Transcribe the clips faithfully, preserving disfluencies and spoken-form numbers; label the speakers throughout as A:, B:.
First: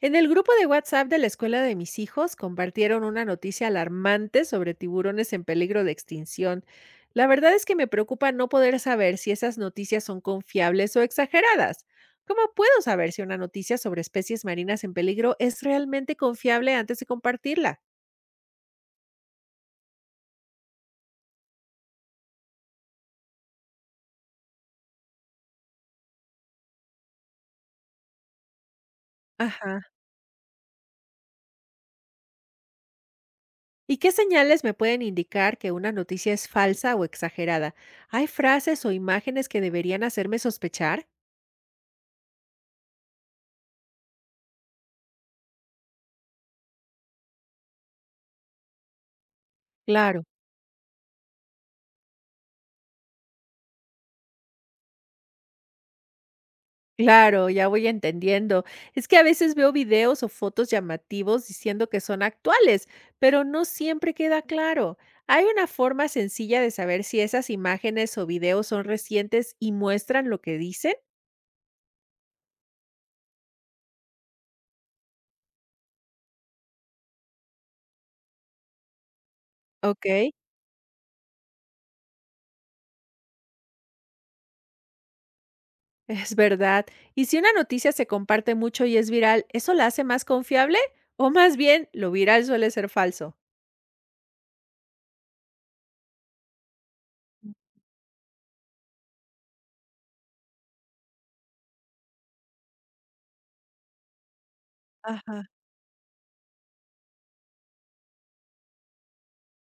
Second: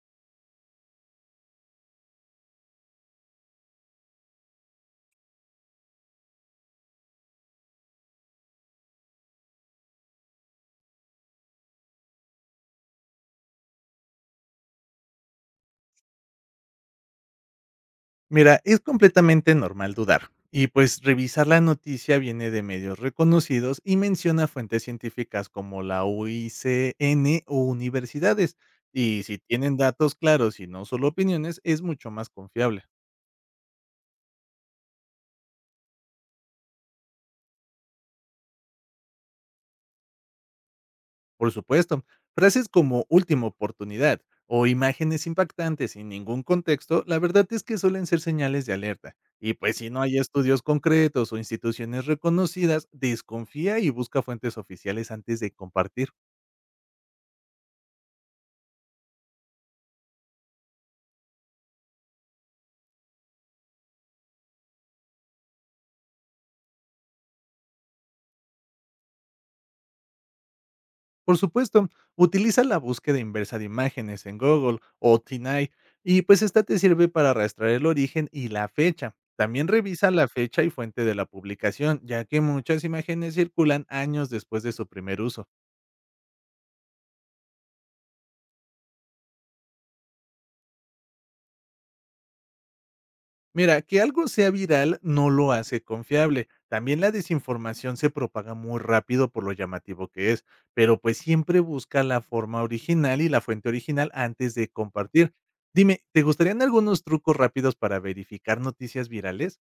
A: En el grupo de WhatsApp de la escuela de mis hijos compartieron una noticia alarmante sobre tiburones en peligro de extinción. La verdad es que me preocupa no poder saber si esas noticias son confiables o exageradas. ¿Cómo puedo saber si una noticia sobre especies marinas en peligro es realmente confiable antes de compartirla?
B: Mira, es completamente normal dudar. Y pues revisar la noticia viene de medios reconocidos y menciona fuentes científicas como la U I C N o universidades. Y si tienen
A: Ajá.
B: datos claros y no solo opiniones, es mucho más confiable.
A: ¿Y qué señales me pueden indicar que una noticia es falsa o exagerada? ¿Hay frases o imágenes que deberían hacerme sospechar?
B: Por supuesto, frases como última oportunidad o imágenes impactantes sin ningún contexto, la verdad es que suelen ser señales de alerta. Y pues si no hay
A: Claro,
B: estudios concretos o instituciones reconocidas, desconfía y busca fuentes oficiales antes de compartir.
A: claro, ya voy entendiendo. Es que a veces veo videos o fotos llamativos diciendo que son actuales, pero no siempre queda claro. ¿Hay una forma sencilla de saber si esas imágenes o videos son recientes y muestran lo que dicen?
B: Por supuesto, utiliza la búsqueda inversa de imágenes en Google o TinEye, y pues esta te sirve para arrastrar el origen y la fecha. También
A: ¿Ok?
B: revisa la fecha y fuente de la publicación, ya que muchas imágenes circulan años después de su primer uso.
A: Es verdad. Y si una noticia se comparte mucho y es viral, ¿eso la hace más confiable? O más bien, lo viral suele ser falso.
B: Mira, que algo sea viral no lo hace confiable. También la desinformación se propaga muy rápido por lo llamativo que es, pero pues siempre busca la forma original y la fuente original antes de compartir.
A: Ajá.
B: Dime, ¿te gustarían algunos trucos rápidos para verificar noticias virales?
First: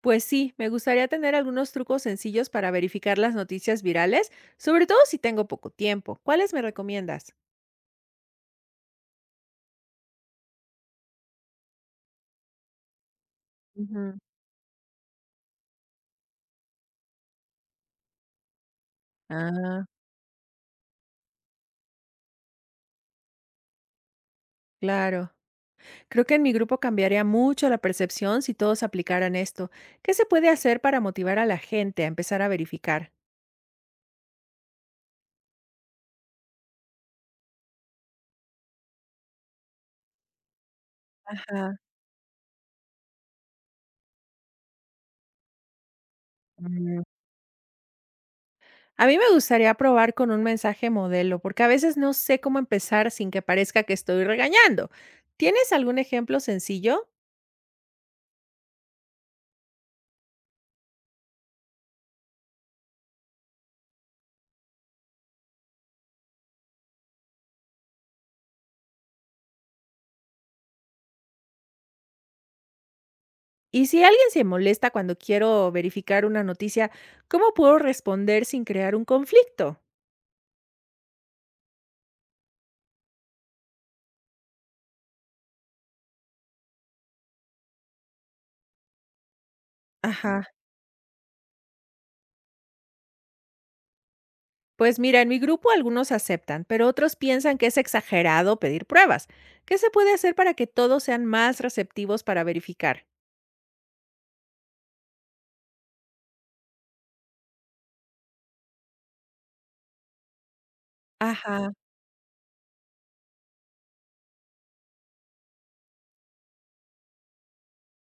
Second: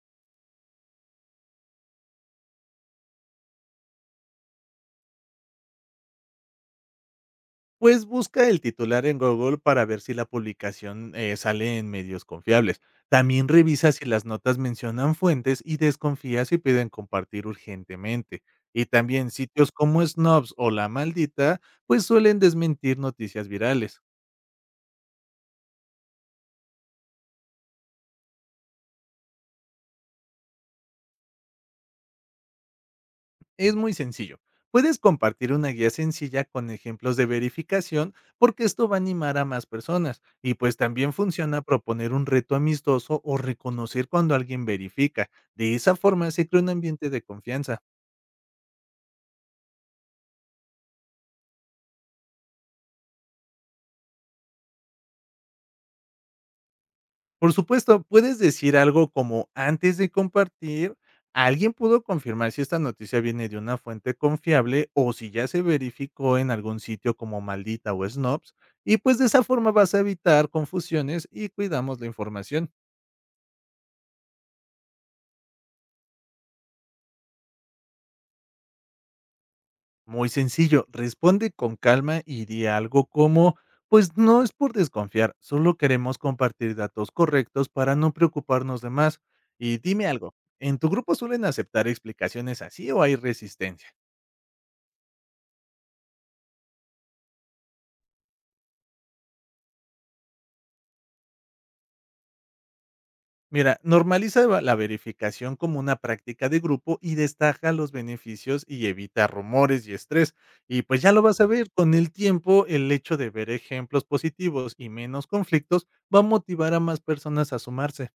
A: Pues sí, me gustaría tener algunos trucos sencillos para verificar las noticias virales, sobre todo si tengo poco tiempo. ¿Cuáles me recomiendas?
B: Pues busca el titular en Google para ver si la publicación eh, sale en medios confiables. También revisa si
A: Ujú.
B: las notas mencionan fuentes y desconfía si piden compartir urgentemente. Y también sitios
A: Ah,
B: como Snobs o La Maldita, pues suelen desmentir noticias virales.
A: claro. Creo que en mi grupo cambiaría mucho la percepción si todos aplicaran esto. ¿Qué se puede hacer para motivar a la gente a empezar a verificar?
B: Es muy sencillo. Puedes compartir una guía sencilla con ejemplos de verificación porque esto va a animar a más personas y pues también funciona
A: Ajá.
B: proponer un reto amistoso o reconocer cuando alguien verifica. De esa forma se crea un ambiente de confianza.
A: A mí me gustaría probar con un mensaje modelo, porque a veces no sé cómo empezar sin que parezca que estoy regañando. ¿Tienes algún ejemplo sencillo?
B: Por supuesto, puedes decir algo como antes de compartir, alguien pudo confirmar si esta noticia viene de una fuente confiable o si ya se verificó en algún sitio como Maldita o Snopes y pues de esa forma vas a evitar confusiones y cuidamos la información.
A: Y si alguien se molesta cuando quiero verificar una noticia, ¿cómo puedo responder sin crear un conflicto?
B: Muy sencillo, responde con calma y di algo como, pues no es por desconfiar, solo queremos compartir datos correctos para no preocuparnos de más. Y dime algo,
A: Ajá.
B: ¿en tu grupo suelen aceptar explicaciones así o hay resistencia?
A: Pues mira, en mi grupo algunos aceptan, pero otros piensan que es exagerado pedir pruebas. ¿Qué se puede hacer para que todos sean más receptivos para verificar?
B: Mira, normaliza va- la verificación como una práctica de grupo y destaca los beneficios y evita rumores y estrés. Y pues ya lo vas a ver,
A: Ajá.
B: con el tiempo el hecho de ver ejemplos positivos y menos conflictos va a motivar a más personas a sumarse.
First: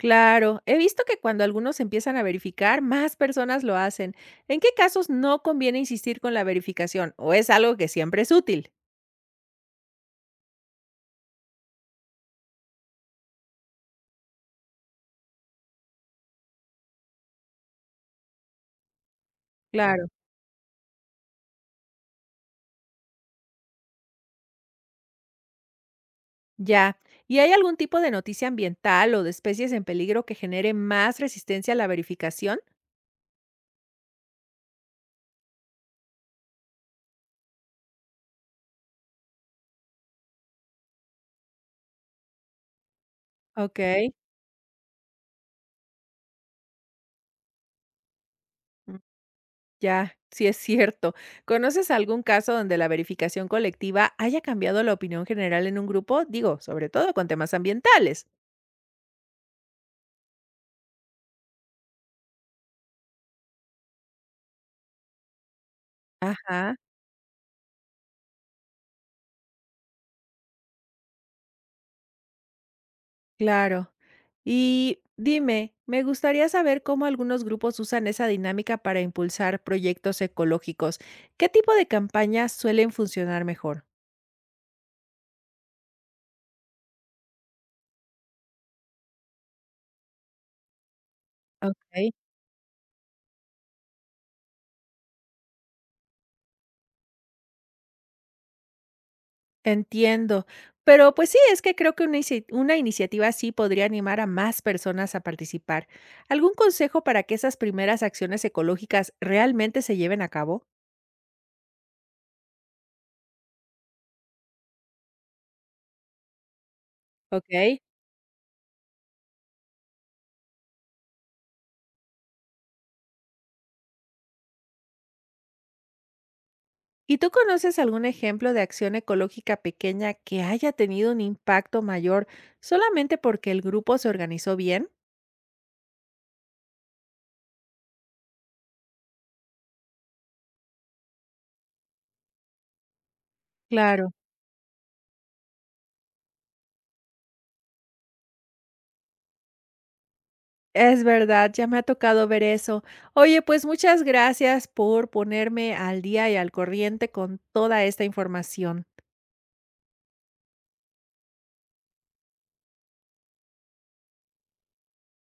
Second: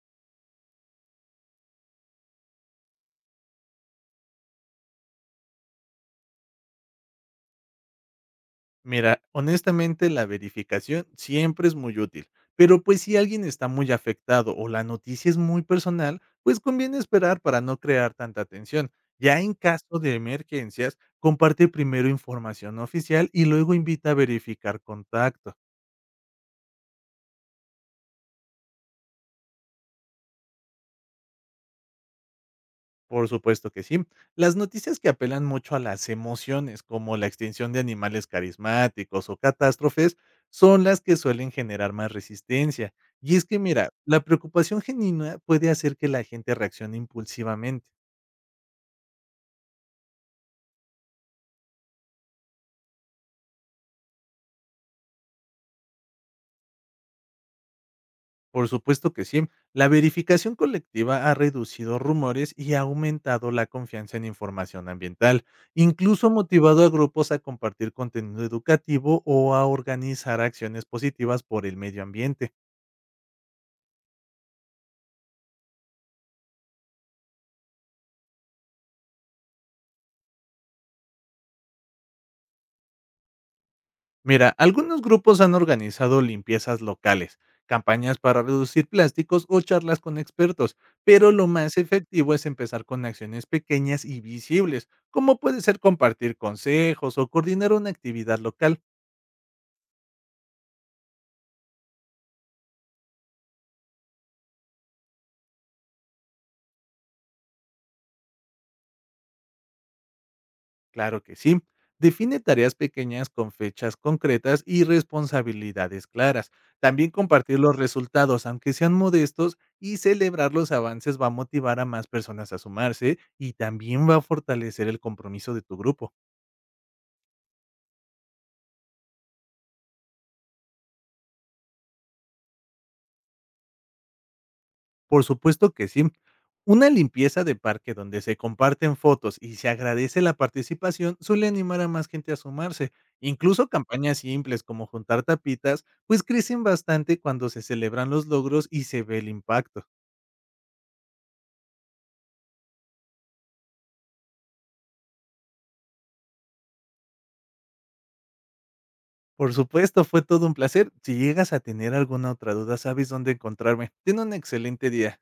A: Claro, he visto que cuando algunos empiezan a verificar, más personas lo hacen. ¿En qué casos no conviene insistir con la verificación o es algo que siempre es útil?
B: Mira, honestamente la verificación siempre es muy útil, pero pues si alguien está muy afectado o la noticia es muy personal, pues conviene esperar para no crear tanta tensión. Ya en caso
A: Claro,
B: de emergencias, comparte primero información oficial y luego invita a verificar contacto.
A: ya. ¿Y hay algún tipo de noticia ambiental o de especies en peligro que genere más resistencia a la verificación?
B: Por supuesto que sí. Las noticias que apelan mucho a las emociones, como la extinción de animales carismáticos o catástrofes, son las que suelen generar más resistencia. Y es que,
A: Ok,
B: mira, la preocupación genuina puede hacer que la gente reaccione impulsivamente.
A: mm, ya, sí es cierto. ¿Conoces algún caso donde la verificación colectiva haya cambiado la opinión general en un grupo? Digo, sobre todo con temas ambientales.
B: Por supuesto que sí. La verificación colectiva ha reducido rumores y ha aumentado la confianza en información ambiental, incluso
A: Ajá.
B: motivado a grupos a compartir contenido educativo o a organizar acciones positivas por el medio ambiente.
A: Claro. Y dime, me gustaría saber cómo algunos grupos usan esa dinámica para impulsar proyectos ecológicos. ¿Qué tipo de campañas suelen funcionar mejor?
B: Mira, algunos grupos han organizado limpiezas locales, campañas para reducir plásticos o charlas con expertos, pero lo más
A: Ok.
B: efectivo es empezar con acciones pequeñas y visibles, como puede ser compartir consejos o coordinar una actividad local.
A: Entiendo. Pero pues sí, es que creo que una, inici- una iniciativa así podría animar a más personas a participar. ¿Algún consejo para que esas primeras acciones ecológicas realmente se lleven a cabo?
B: Claro que sí. Define tareas pequeñas con fechas concretas y responsabilidades claras. También compartir los
A: Ok.
B: resultados, aunque sean modestos, y celebrar los avances va a motivar a más personas a sumarse y también va a fortalecer el compromiso de tu grupo.
A: ¿Y tú conoces algún ejemplo de acción ecológica pequeña que haya tenido un impacto mayor solamente porque el grupo se organizó bien?
B: Por supuesto que sí. Una limpieza de parque donde se comparten fotos y se agradece la participación suele animar a más gente a sumarse. Incluso
A: Claro,
B: campañas simples como juntar tapitas, pues crecen bastante cuando se celebran los logros y se ve el impacto.
A: es verdad, ya me ha tocado ver eso. Oye, pues muchas gracias por ponerme al día y al corriente con toda esta información.
B: Por supuesto, fue todo un placer. Si llegas a tener alguna otra duda, sabes dónde encontrarme. Ten un excelente día.